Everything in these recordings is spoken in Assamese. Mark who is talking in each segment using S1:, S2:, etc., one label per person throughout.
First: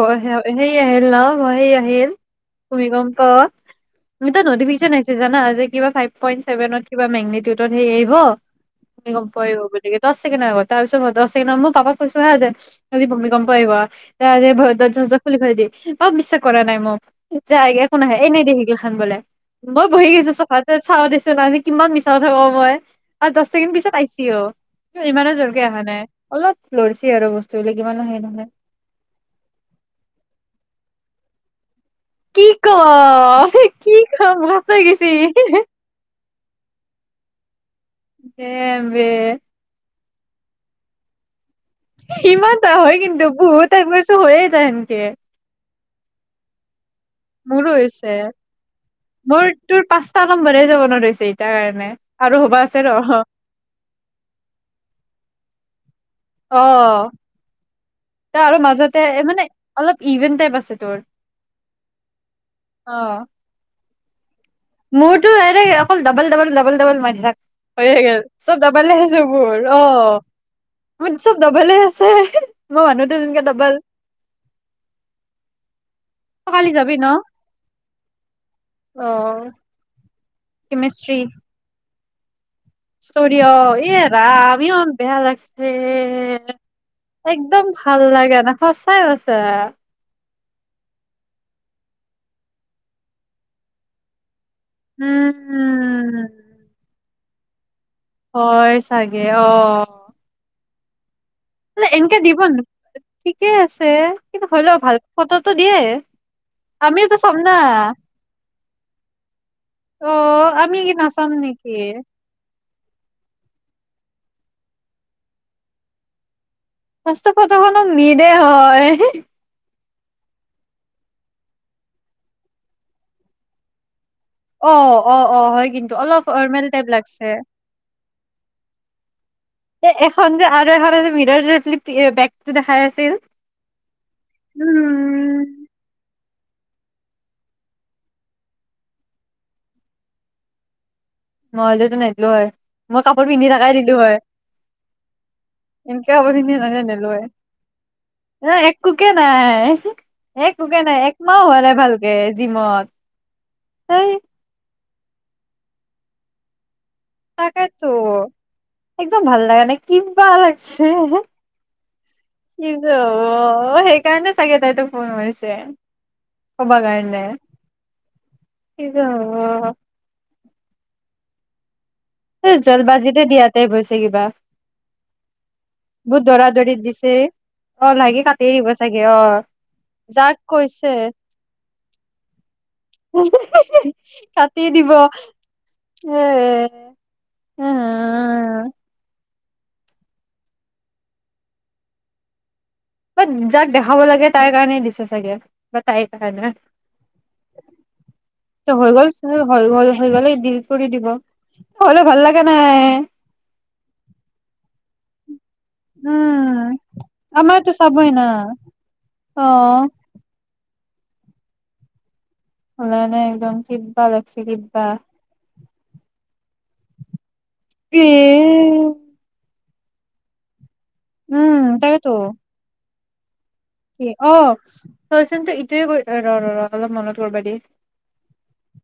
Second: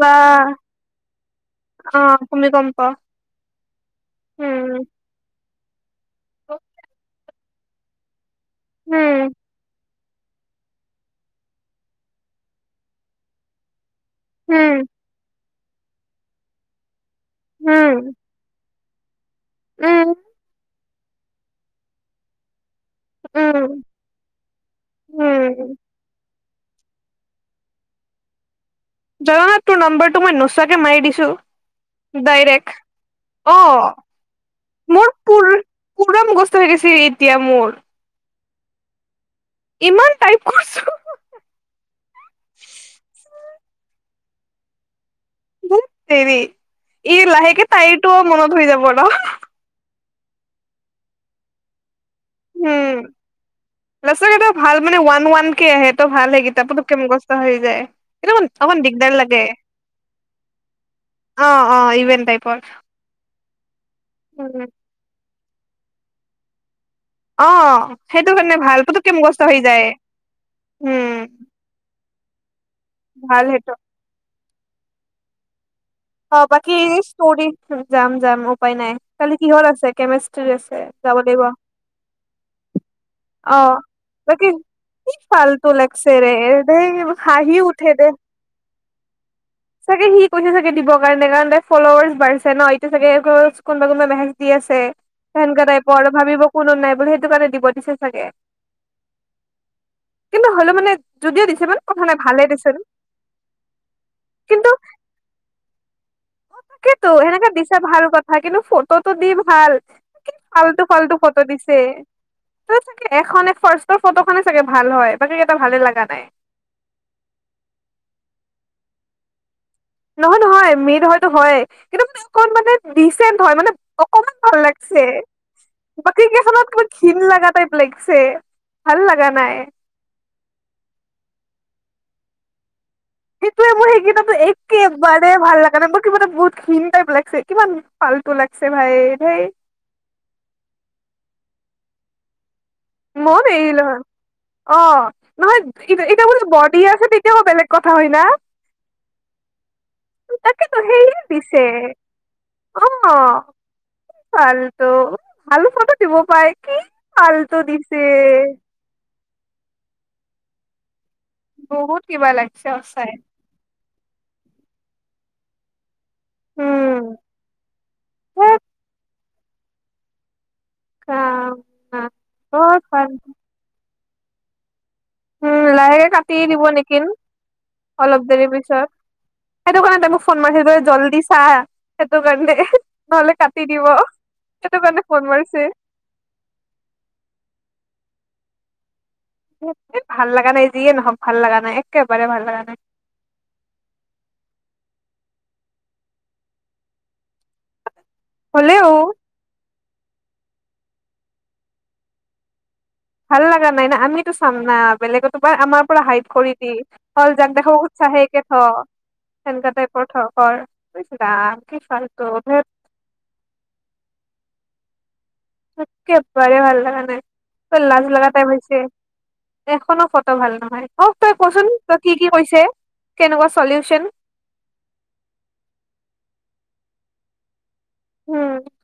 S1: বা
S2: ন', হেই
S1: অ
S2: আহিল
S1: ভূমিকম্প
S2: ভুমিকম্প তুমিতো কিবা
S1: উম
S2: নটিফিকেচন আহিছেজানা যে কিবা ফাইভ পইণ্ট চেভেন মেগনেট কিবা মে, [unintelligible] হেৰি আহিব।
S1: উম
S2: ভুমিকম্পই আহিব বুলি। দচ -ছেকেণ্ড আগত তাৰ পিছতে দচ-ছেকেণ্ড মই পাপাক কৈছোঁ হা যে আজি ভুমিকম্প আহিব।
S1: উম
S2: [unintelligible] অঁ বিশ্বাস কৰা নাই তাই মোক। যায়গা
S1: উম
S2: একো নাহে এনেই দেখেগে। তাত গ'লে। মই বহি
S1: উম
S2: গৈছো চফাত, চাওঁ দেচোন আজি কিমান মিছা কথা কব পাৰোঁ মই, আৰু দচ -ছেকেণ্ড
S1: উম
S2: পিছত আহিছি অ', ইমানো জোৰকে
S1: উম
S2: আহা নাই। অলপ লৰিছি আৰু বস্তুবিলাক ইমানো সেই নহয়,
S1: জগন্নাথ, তোৰ নম্বৰটো মই নোচোৱাকে মাৰি দিছোঁ।
S2: কি' -ক ', কি', খাম ভাল পাইগৈছি। [unintelligible]
S1: থয়গেচি এতিয়া মোৰ,
S2: এ, বে,
S1: ইমান টাইপ কৰিছো।
S2: সিমানটা হয়, কিন্তু বহুত হয়। ত ', হৈয়ে যায় হেনকে
S1: বহুত দেৰি, ইৰ ', লাহেকে
S2: মোৰো হৈছে
S1: তাইটো মনত হৈ যাব ন',
S2: মোৰ [unintelligible] আছে ৰ
S1: উম', ৰহচোন ভাল মানে ওৱান-ওৱান কে', আহে ভাল
S2: অ
S1: সেইকেইটা পোটুকে মুখস্থ হৈ যায়।
S2: ত
S1: কি
S2: আৰু
S1: অকমান
S2: মাজতে
S1: দিগদাৰ লাগে
S2: মানে অলপ ইভেন টাইপ আছে তোৰ
S1: অ', - অ', ইভেন টাইপৰ। উম
S2: মোৰ টো', অকল ডাবল', - ডাবল ', - ডাবল ', ডাবলে মাৰি থাক
S1: অ
S2: হৈ গল
S1: সেইটো কাৰণে
S2: চব
S1: ভাল
S2: ডবালে
S1: পুতুককে
S2: আহিছে,
S1: মুখস্থ হৈ
S2: মোৰ',
S1: যায়
S2: অ', মোৰ চব
S1: উম
S2: ডাবালে আছে। মই', মানুহটো যেনকে
S1: ভাল সেইটো
S2: ডাবাল,
S1: অ', বাকী
S2: যাবি ন
S1: ষ্টৰী যাম-যাম উপায় নাই
S2: অ
S1: কালি কিহৰ আছে? [unintelligible] চলি আছে যাব লাগিব।
S2: ষ্টৰি, '
S1: অ
S2: অহ', ইয়ে,
S1: বাকী
S2: ৰাম ইমান
S1: কি
S2: বেয়া
S1: ফাল্টু
S2: লাগছে,
S1: ৰে ধেই হাঁহি
S2: একদম
S1: উঠে দে
S2: ভাল লাগে নাই সচাই কৈছোঁ আৰু।
S1: ফলোৱাৰ্শ বাঢিছে ন এতিয়া চাগে কোনোবা কোনোবা মেহে আছে সেনেকা টাইপৰ আৰু
S2: উম
S1: ভাবিব কোনো নাই বুলি টোকানে দিব দিছে চাগে
S2: হয় চাগে অ
S1: কিন্তু হ'লেও মানে যদিও দিছে মানে
S2: লে
S1: কথা নাই
S2: এনেকে
S1: ভালে
S2: দিবন
S1: দেচোন
S2: ঠিকে আছে কিন্তু হয় লও ভাল ফটো
S1: অ তাকেতো সেনেকাে দিছে ভাল কথা কিন্তু ফটোটো দি ভাল
S2: অ
S1: কি
S2: আমি
S1: ফাল্টু
S2: কি
S1: ফাল্টু
S2: নাচাম
S1: ফটো
S2: নেকি
S1: দিছে ত এখন তোৰ ফটো খনে চাগে ভাল হয় বাকী কেইটা ভালে লগা নাই।
S2: সচ কতখনো মিলে হয় [unintelligible]
S1: নহয় নহয় মেদ হয়তো হয় কিন্তু মানে অকণ মানে ডিচেণ্ট হয় মানে অকমান ভাল
S2: অ
S1: লাগছে
S2: অ অ হয় কিন্তু অলপ
S1: বাকী
S2: ফৰ্মেল
S1: কেইখনত ক
S2: টাইপ
S1: খিন
S2: লাগছে
S1: লগা টাইপ লাগিছে। ভাল লাগে নাই
S2: এ এখন যে আৰু ভিতৰ টো ক্লিপ বেগটো দেখাই আছে
S1: সেইটোৱেফ মোৰ সেইকেইটা টো একেবাৰে
S2: উম
S1: ভাল লাগা নাই মোৰ কিবা এটা বহুত খিন টাইপ লাগিছে কিবা পাল্টু লাগছে ভাই হেই
S2: নহলেটো নদিলো হয় কাপোৰ
S1: মই
S2: পিন্ধি থাকাই
S1: এৰি
S2: দিলো হয়
S1: লয় অ নহয়
S2: এনেকে
S1: এতিয়া
S2: কাপোৰ
S1: বো
S2: পিন্ধি
S1: বৰ
S2: থাকাই
S1: দিয়ে আছে
S2: নিলো হয়
S1: তেতিয়াও বেলেগ কথা হয় না
S2: এ একোকে নাই
S1: তাকেটো
S2: একোকে নাই
S1: হেৰিয়ে
S2: একমাহ হোৱা
S1: দিছে
S2: নাই ভালকে জিমত
S1: অ
S2: এই
S1: ফাল্টু ভাল দিব পায় কি দিছে
S2: এক ভাল লগা নাই কিবা লাগছে
S1: বহুত কিবা
S2: কি
S1: লাগিছে
S2: যে
S1: সঁচাই।
S2: হব সেইকাৰণে চাগে তাইতো ফনমাৰিছে অ'ব গ
S1: উম,
S2: এণে
S1: ধেৎ
S2: [unintelligible] অ
S1: অ অ
S2: এই জলবাজিতে দিয়াতে গৈছে থাকিবা
S1: উম লাহেকে কাটি দিব নেকি
S2: অ লাগি
S1: অলপ দেৰি
S2: কাটিয়ে দিব
S1: পিছত
S2: চাগে অ
S1: সেইটো কাৰণে ত মোক
S2: যাক
S1: ফোন মাৰিছিল ত
S2: কৈছে
S1: জল্দি চা সেইটো কাৰণে নহ'লে কাটি দিব
S2: কাটি
S1: সেইটো
S2: দিব
S1: কাৰণে ফোন মাৰিছে।
S2: এ হ
S1: ভাল লগা নাই যিয়ে নহক ভাল লগা নাই একেবাৰে ভাল লগা নাই
S2: বা যাক দেখাব লাগে তাই কাৰণে দিছে চাগে বা তাইৰ কাৰণে হৈ
S1: হ'লেও
S2: গ'ল চ হৈ গ'ল হৈ গলে ডিল কৰি দিব হলে ভাল লাগে নাই
S1: ভাল লগা নাই না আমিতো চাম ন বেলেগত তোমাৰ আমাৰ পৰা হাইট কৰি দি
S2: উম
S1: হল যাক
S2: আমাৰতো
S1: দেখাৱ খুজিছা
S2: চাবই না
S1: সেই কে থ
S2: অ
S1: সেনেকা টাইপৰ থ কৰ ইছ ৰাম কি ফাল
S2: এনেই এনেই আহি যাম কিবা লাগছে কিবা
S1: একেবাৰে ভাল লগা নাই ত
S2: এ
S1: লাজ লগা টাইব হৈছে এখনো ফটো ভাল নহয় অওক তই
S2: উম
S1: কচোন তই
S2: তাকেতো
S1: কি কি কৈছে কেনকোৱা চ
S2: কি অ তইচোনতো ইতিয়াই গৈ ৰ ৰ ৰ অলপ মনত কৰিবা দেই
S1: উম ক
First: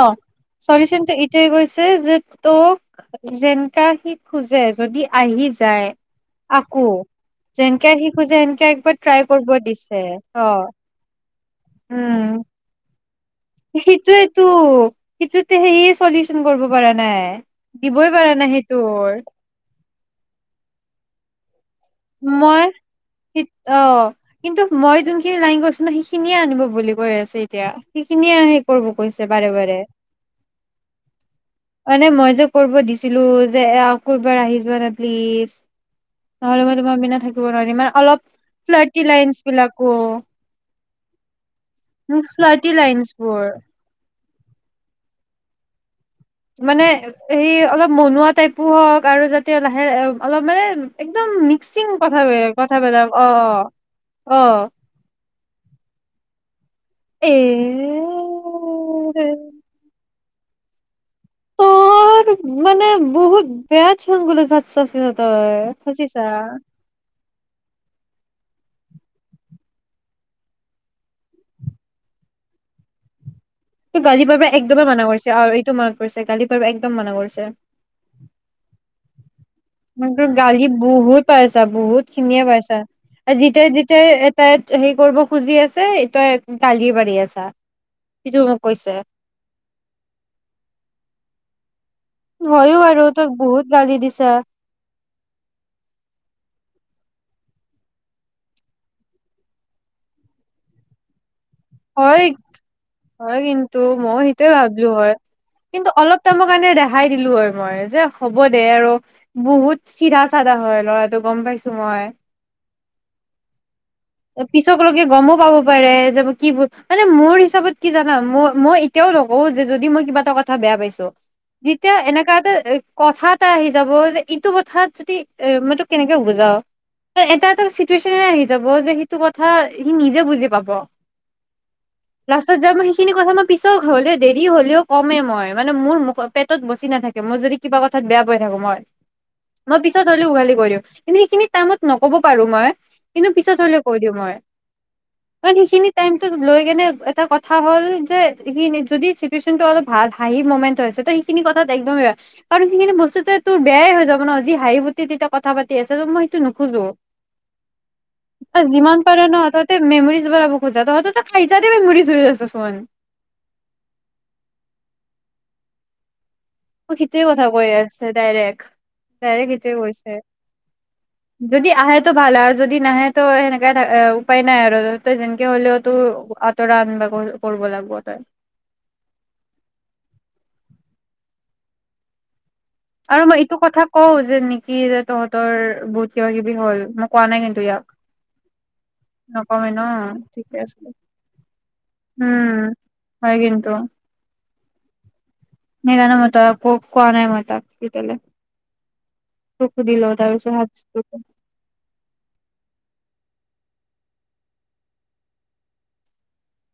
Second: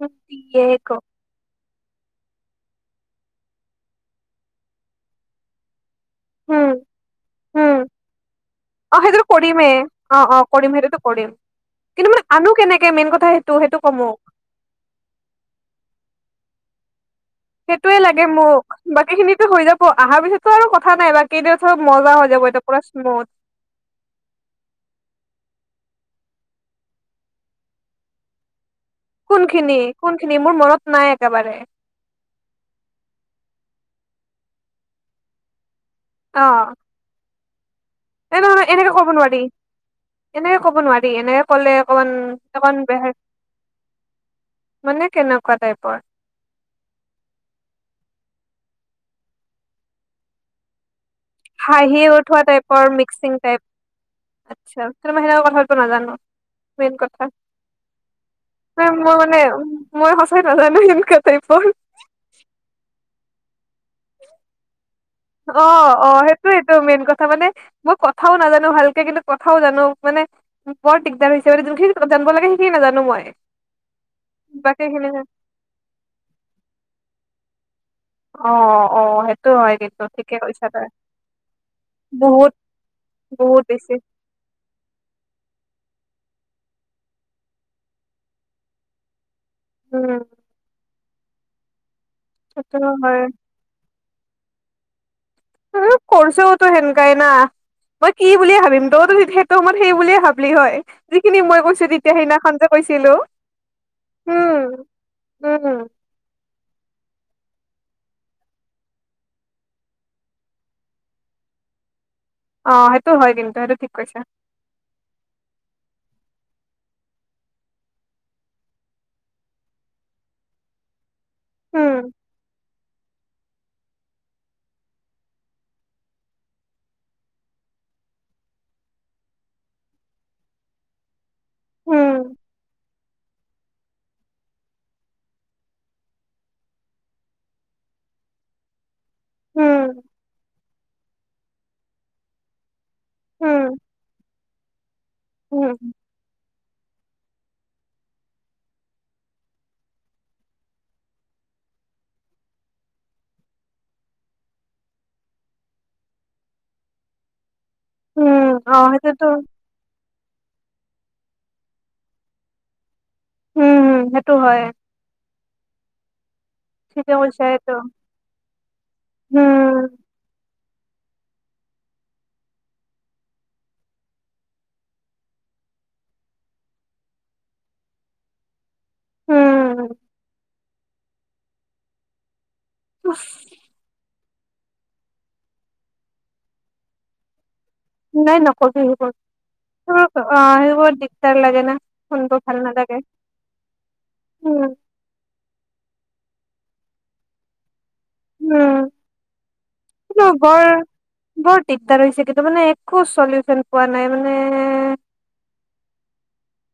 S2: অ
S1: দিয়ে ক
S2: চলিউশ্যনটো ইতিয়াই গৈ যে তোক যেনেকা সি খোজে যদি আহি যায়
S1: উম
S2: আকৌ
S1: উম
S2: যেনকে শিকো যে সেনকে একবাৰ
S1: অ
S2: ট্ৰাই
S1: সেইটোতো
S2: কৰিব
S1: কৰিমেই
S2: দিছে অ
S1: কৰিম সেইটোতো কৰিম কিন্তু মানে
S2: উম
S1: আনো কেনেকে মেইন কথা সেইটো সেইটো কমো
S2: সিটোয়েটো সিটোত সেয়ে চলিউচন কৰিব পৰা নাই
S1: সেইটোয়ে
S2: দিবই
S1: লাগে
S2: পৰা নাই
S1: মোক বাকী
S2: সেইটোৰ
S1: খিনিতো হৈ যাব অহাৰ পিছততো আৰু কথা নাই বাকী কিনো
S2: মই অ কিন্তু মই যোনখিনি লাইন কৰিছো ন সি খিনিয়ে আনিব বুলি কৈ আছে এতিয়া সেইখিনিয়ে আহে কৰিব কৈছে বাৰে বাৰে
S1: কোনখিনি কোনখিনি মোৰ মনত নাই একেবাৰে
S2: মানে মই যে কৰিব দিছিলো যে এ কবাৰ আহি যোৱা নে প্লিজ
S1: অ
S2: নহ'লে মই তোমাৰ বিনা থাকিব নোৱাৰিম মানে
S1: এ নহয় নহয় এনেকে কব নোৱাৰি এনেকে কব নোৱাৰি এনেকে কলে অকমান
S2: ফ্লাৰ্টি
S1: অকমান বে
S2: লাইনচ বোৰ
S1: মানে কেনেকোৱা টাইপৰ
S2: মানে এই অলপ মনোৱা টাইপো হওক আৰু যাতে লাহে অলপ মানে একদম মিক্সিং
S1: হাঁহি উঠোৱা
S2: কথাবিলাক
S1: টাইপৰ
S2: কথাবিলাক অ
S1: মিক্সিং
S2: অ
S1: টাইপ
S2: অ
S1: আচ্ছা কিন্তু মই সেনকা কথা পতিব নাজানো মেইন কথা
S2: এ
S1: মই মানে মই মই নাজানো সেনকা
S2: ত মানে বহুত পিয়াজ সংগুল ভাত চাছে
S1: অ অ সেইটোয়েইটো মেইন কথা মানে মোক ক কথাও নাজানো ভালকে কিন্তু কথাও জানো মানে বৰ দিগদাৰ হৈছে মানে যোনখিনি জান লাগে সেইখিনি নাজানো মই
S2: ত গালি পাৰ্বা
S1: বাকী
S2: একদমেই মানা
S1: খিনি
S2: কৰিছে আৰু এইটো মান কৰিছে গালি পাৰ্বা একদম মানা কৰিছে ত
S1: অ অ সেইটো হয় কিন্তু
S2: তোৰ
S1: ঠিকে
S2: গালি
S1: কৈছা তই
S2: বহুত পাইছা বহুত খিনিয়ে পাইছা
S1: বহুত
S2: যেতিয়া
S1: বেছি
S2: যেতিয়া এ তাই হেৰি কৰিব খুজি আছে তই একদ কালি পাৰি আছা সটোক কৈছে
S1: উম
S2: হয়য়ো
S1: সেইটো
S2: আৰু
S1: হয়
S2: তাক বহুত গালি দিছে ছ [inaudible]
S1: কৰছও তো সেনকাই না মই কি বুলিয়ে ভাবিম তইতো সেটো সময়ত সেই বুলিয়ে ভাবলি হয় যিখিনি মই কৈছো তেতিয়া
S2: হয়
S1: সেইদিনাখন যে কৈছিলো
S2: হয় কিন্তু মইও সেইটোয়ে
S1: উম
S2: ভাবিলো হয়
S1: উম
S2: কিন্তু অলপ টামমৰ কাৰণে ৰেহাই দিলো হয় মই যে হ'ব দে আৰু বহুত চিধা চাধা হয় ল'ৰাটো গম পাইছো মই
S1: অ সেইটো হয় কিন্তু সেইটো ঠিক কৈছা
S2: পিছক লকে গমো পাব পাৰে যে কিবোৰ মানে মোৰ হিচাপত কি জানা ম মই এতিয়াও নকওঁ যে যদি মই কিবা এটা কথা বেয়া পাইছো যেতিয়া
S1: উম
S2: এনেকা এটা কথাত এটা আহি যাব যে ইটো কথাত যদি এ মই তোক কেনেকে বুজাও এটা এটা চিটুৱেশচনে আহি যাব যে সিটো কথা সি নিজে বুজি পাব
S1: উম
S2: লাষ্টত যায় মই সেই খিনি কথা মই পিছৰ হলেও দেৰি হলেও কমে মই মানে মোৰ মুখ পেটত বচি নাথাকে মই যদি কিবা কথাত বেয়া পাই থাকো মই মই
S1: উম
S2: পিছত হ'লেও উঘালি কই দিওঁ কিন্তু সেইখিনি কামত নক'ব পাৰোঁ মই। কিন্তু পিছত
S1: উম
S2: হ'লেও কৈ দিওঁ মই কাৰণ
S1: উম
S2: সেইখিনিত। লৈ কেনে এটা কথা হ'ল যে সি যদি চিটুৱেশচনটো অলপ ভাল হাঁহি মমেন্ট হৈছে ত সেইখিনি কথাত একদমেই কাৰণ সেইখিনি বস্তু তোৰ বেয়াই হৈ যাব ন যি হাঁহি ফুৰ্তি তেতিয়া কথা পাতি আছে ত মই সেইটো নোখোজোঁ।
S1: উম অ
S2: যিমান পাৰে
S1: সেইটোতো
S2: ন তাতে মেমৰিজ বা [inaudible]
S1: উম হম সেইটো হয়।
S2: মোক
S1: ঠিকে
S2: সিটোৱে
S1: কৈছা
S2: কথা কৈ
S1: সেইটো
S2: আছে ডাইৰেক্ট ডাইৰেক্ট সেইটোৱে
S1: উম
S2: কৈছে। যদি আহে টো ভাল আৰু যদি নাহে তো সেনেকাই এ উপায় নাই আৰু তই যেনেকে হ'লেও তো আঁতৰা আনিব কৰিব লাগিব তই।
S1: উম উফ
S2: আৰু মই এইটো কথা কওঁ যে নেকি যে তহঁতৰ বহুত কিবা কিবি হ'ল মই কোৱা নাই কিন্তু ইয়াক।
S1: নাই নকবি
S2: নকমে ন
S1: সেইবোৰ অতহ
S2: ঠিকে
S1: আহ
S2: আছে
S1: সেইবোৰ দিগদাৰ লাগে ন শুনিব ভাল
S2: উম
S1: নালাগে
S2: হয়
S1: উম।
S2: নেজানো মই তাক কোৱা নাই মই তাক। তেতিয়ালে
S1: উম
S2: তোক সুধি লওঁ
S1: কিন্তু
S2: তাৰপিছত
S1: বৰ
S2: ভাবিছো
S1: বৰ দিগদাৰ হৈছে কিন্তু মানে একো চলিচন পোৱা নাই মানে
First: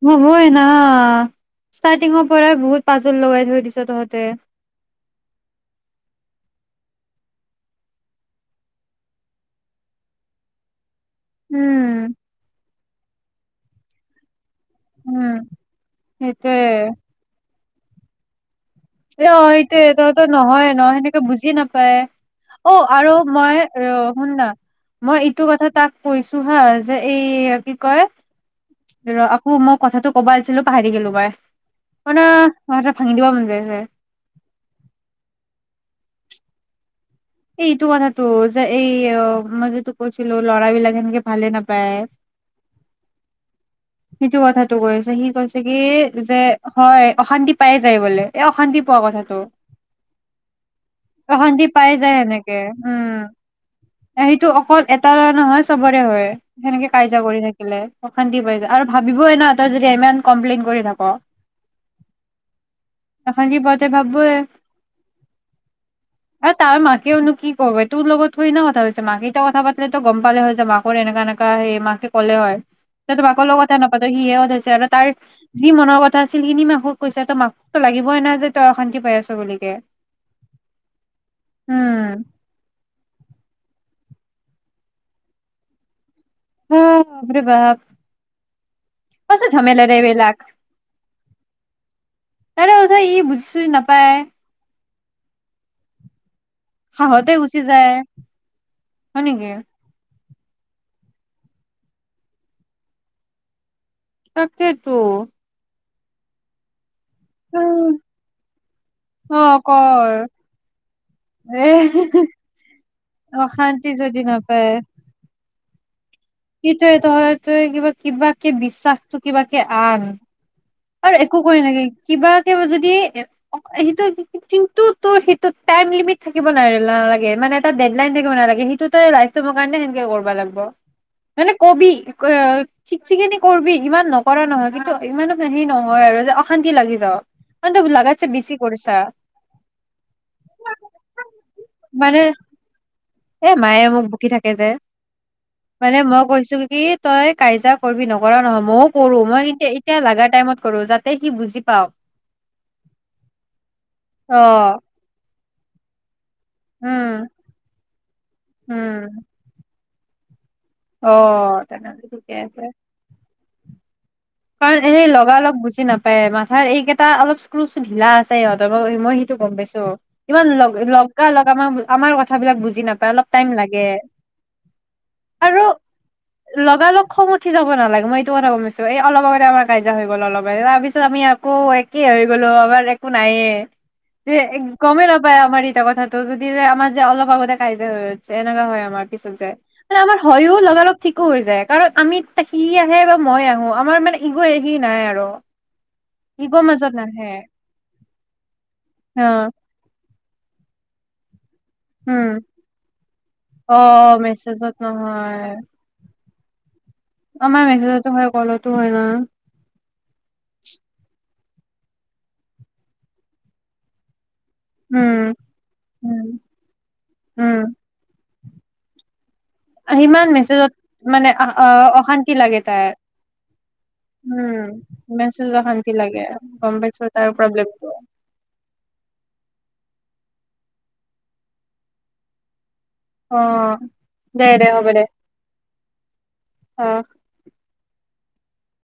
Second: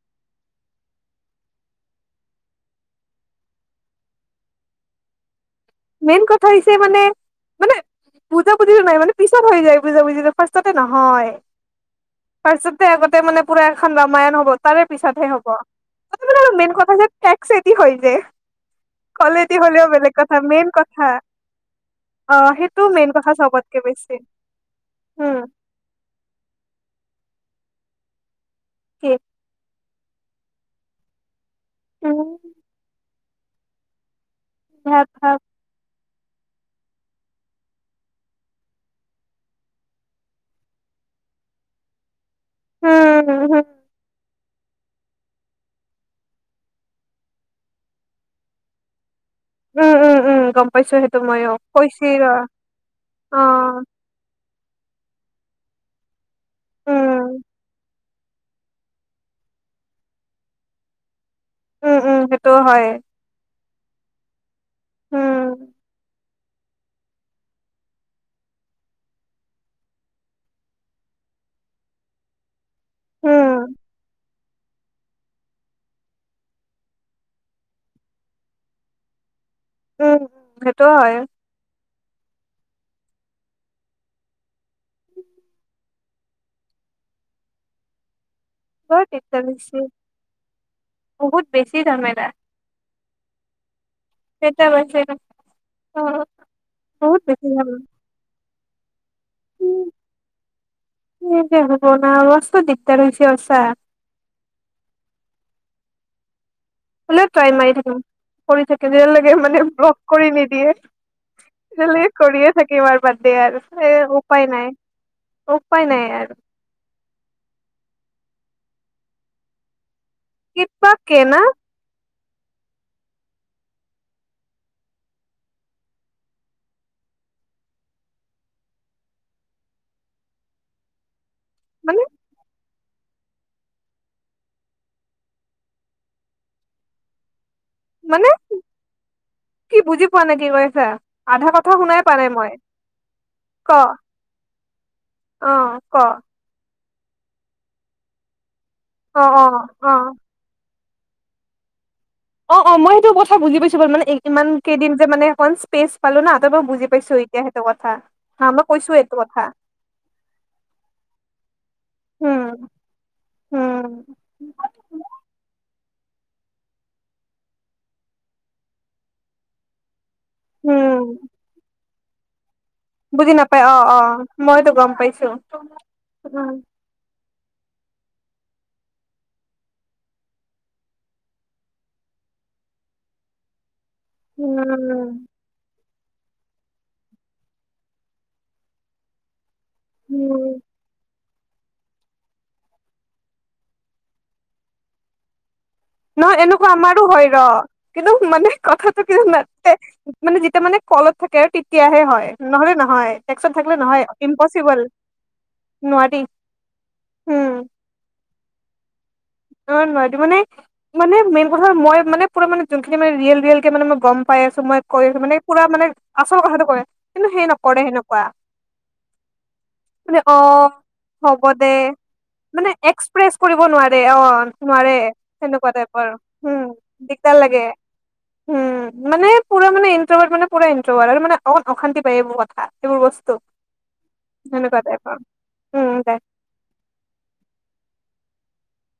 S2: হ'বই না ষ্টাৰ্টিঙৰ পৰাই বহুত পাজুল লগাই থৈ দিছ তহঁতে।
S1: মেইন কথা হৈছে মানে মানে বুজা বুজিটো নাই মানে পিছত হৈ যায় বুজা বুজিটো ফাৰ্ষ্টতে নহয়। হয়
S2: উম
S1: তাৰ পাছতেই আগতে মানে। পুৰা এখন ৰাামায়ণ হ'ব। তাৰে পিছত হে
S2: উম
S1: হ'ব
S2: সেইটোয়ে
S1: মেইন কথা। কি কৰি যে।
S2: অ
S1: কলেদি হ'লেও
S2: এইটোয়ে
S1: বেলেগ
S2: তহতে
S1: কথা
S2: নহয়
S1: মেইন
S2: ন
S1: কথা
S2: সেনেকে বুজি নাপায় অ
S1: সেইটো মেইন
S2: আৰু
S1: কথা
S2: মই
S1: চবতকে
S2: অ
S1: বেছি
S2: শুন না মই এইটো
S1: উম
S2: কথা তাক কৈছোঁ হা যে। এই কি কয়
S1: কি
S2: ৰহ আকৌ মই কথাাতটো ক'ব আহিছিলোঁ পাহৰি থাকিলোঁ মই।
S1: উম
S2: আপোনাৰ ভাঙি দিব মন যায় হয়
S1: ভাত খাওঁক
S2: এইটো কথাটো যে এই মই যে তোক কৈছিলোঁ ল'ৰাবিলাক সেনেকে ভালে নাপায়।
S1: উম হম
S2: সিটো কথাটো কৈছে। সি কৈছে কি যে হয় অশান্তি পায়ে যায় বোলে। এ অশান্তি পোৱা কথাটো।
S1: উম উম উম গম পাইছোঁ সেইটো মইয়ো অ
S2: অশান্তি পাই যায়
S1: কৈছিল ৰ
S2: সেনেকে উম
S1: অ
S2: সেইটো অকল এটা ল'ৰা নহয় চবৰে হয়। সেনেকে
S1: উম
S2: কাজিয়া কৰি থাকিলে। অশান্তি পাই যায় আৰু ভাবিবই ন তই যদি ইমান কমপ্লেইন কৰি থাক
S1: উম উম সেইটো হয়
S2: ত ভাবয়ে
S1: উম
S2: এ তাৰ মাকেওনো কি কৰ তোৰ লগত থৈ না কথা কৈছে মাকে এতি কথা পালে তো গম পালে হয় যে মাকৰ এনেকা এনেকা হৈ মাকে কলে হয়
S1: উম
S2: কলেও কথা নাপাতে সিয়েই কৈছে আৰু তাৰ যি মনৰ কথা আছিল সেইখিনি মাকক কৈছে ত মাককতো লাগিবই ন যে তাই অশান্তি পাই আছে বুলি
S1: উম সেইটো হয়
S2: উম [unintelligible] [inaudible] হে বাপ ৰে বাপ সঁচা
S1: বল্িশ
S2: ঝামেলা
S1: [unintelligible]
S2: দে এইবিলাক
S1: বহুত বেছি ঝেমেলা
S2: অ সি বুজি-চুজি নাপায়
S1: অ [unintelligible] বহুত
S2: খঙতে
S1: বেছি
S2: গুচি
S1: জামেলা
S2: যায় হয়নেকি
S1: মই এতিয়া শুব নোৱাৰো মস্ত দিগদাৰ হৈছে আচা
S2: তাকে তো
S1: বলে ট্ৰাই মাৰি থাকিম কৰি থাকিম যেতিয়া
S2: অ',
S1: লৈকে
S2: কৰ
S1: ব্লক কৰি
S2: এ
S1: নিদিয়েয়ে কৰিয়ে থাকিম আৰু বাদ দে আৰু
S2: অশান্তি যদি
S1: উপায় নাই উপায় নাই আৰু
S2: সেটোৱে তই তই কিবা কিবাকে বিশ্বাসটো কিবাকে আন
S1: কিবা
S2: আৰু
S1: কে
S2: একো
S1: না
S2: কৰি নাথাকিবি কিবাকে যদি সেইটো কিন্তু তোৰ সেইটো টাইম লিমিট থাকিব নালাগে মানে এটা ডেটলাইন থাকিব নালাগে সেইটো তই লাইফ টাইমৰ কাৰণে সেনকে কৰিব লাগিব মানে কবি চিক চিকনি কৰিবি ইমান নকৰা নহয় কিন্তু ইমানো সেই নহয় আৰু যে অশান্তি লাগি যাওক মানে তই লাগাতছে
S1: মানে
S2: বেছি কৰিছা
S1: কি বুজি পোৱা নাই কি কৈ আছা আধা কথা শুনাই পোৱা
S2: মানে
S1: নাই মই
S2: এ
S1: ক
S2: মায়ে মোক
S1: অ
S2: বকি থাকে যে
S1: ক
S2: মানে মই কৈছো কি তই কাজিয়া কৰিবি নকৰা নহয় মইও কৰো
S1: অ
S2: মই
S1: অ
S2: কিন্তু
S1: অ
S2: এতিয়া লাগা টাইমত কৰো তই কি বুজি পাও
S1: অ অ মই সেইটো কথা বুজি পাইছো বাৰু মানে
S2: অ
S1: ইমান কেইদিন যে মানে অকমান স্পেচ পালোনা তাৰ পৰা বুজি পাইছো
S2: উম
S1: এতিয়া সেইটো কথা হা মই কৈছো এইটো
S2: উম
S1: কথা
S2: অ তেনেহলে ঠিকে আছে
S1: উম উম
S2: কাৰণ এনেই লগালগ বুজি নাপায়। হয় মাথাৰ এইকেইটা অলপ স্কো ঢিলা আছে সিহঁতৰ মই মই সেইটো গম পাইছো। ইমান লগ
S1: উম
S2: লগা লগ আামাক। আমাৰ কথাবিলাক বুজি। নাপায় অলপ
S1: বুজি
S2: টাইম
S1: নাপাই অ
S2: লাগে
S1: অ মইতো গম পাইছো
S2: আৰু
S1: উম
S2: লগালগ। খং উঠি যাব নালাগে মই এইটো কথা গমপাইছো এই অলপ আগতে আমাৰ কাজিয়া হৈ গ'ল অলপ তাৰপিছত আমি আকৌ একেই হৈ গ'লো আমাৰ একো নাইয়েই। যে গমে
S1: উম
S2: নাপায় আমাৰ এটিয়া কথা। ত' যদি যে আমাৰ যে অলপ আগতে কাজিয়া হৈ গৈছে এনেকোৱা হয় আমাৰ পিছত যে। মানে আমাৰ
S1: উম
S2: হয়য়ো লগালগ ঠিক। কো হৈ যায় কাৰণ আমি টেক সি আহে বা মই আহো আমাৰ মানে ইগ ইগি নাই আৰু।
S1: নহয়
S2: ইগ'
S1: এনেকুৱা
S2: মাজত
S1: আমাৰো হয়
S2: নাহে
S1: ৰ কিন্তু মানে কথাটো কিয়
S2: অ
S1: শুনালে। মানে যেতিয়া মানে কলত থাকে তিপ। তেতিয়াহে হয়
S2: উম
S1: নহলে নহয় টেক্সত
S2: অ
S1: থাকিলে নহয়
S2: মেছেজত
S1: ইমপচিবল
S2: নহয়
S1: নোৱাৰি।
S2: আমাৰ মেচেজতো হয় কলতো হয় নহয়।
S1: ন নহয় টো মানে মানে মেইন কথা মই মানে পৰা মানে যোনখিনি মানে ৰিয়েল ৰিয়েল কে মানে মই গম। পাই আছো মই কৈ আছো
S2: উম
S1: মানে পুৰা মানে
S2: উম
S1: আচল কথাটো কৰে কিন্তু সেই
S2: উম
S1: নকৰে সেনকোৱা।
S2: সিমান মেছেজত মানে
S1: হ'ব
S2: আহ অ
S1: দে
S2: অশান্তি লাগে
S1: মানে
S2: তা্ই।
S1: এক্সপ্ৰেছ কৰিব নোৱাৰে অ নোৱাৰে সেনেকোৱাতে উম
S2: গম পাইছো তাৰ
S1: দিগদাৰ লাগে
S2: প্ৰব্লেমটো
S1: উম মানে পুৰা। তাৰ মানে ইনটৰ মানে পোৰা ইনটৰ আৰু মানে অক অশান্তি পায় এইবোৰ কথা। এইবোৰ বস্তু
S2: অ দে দে
S1: সেনেকুৱা
S2: হ'ব দে
S1: টাইপৰ উম তাই
S2: অ।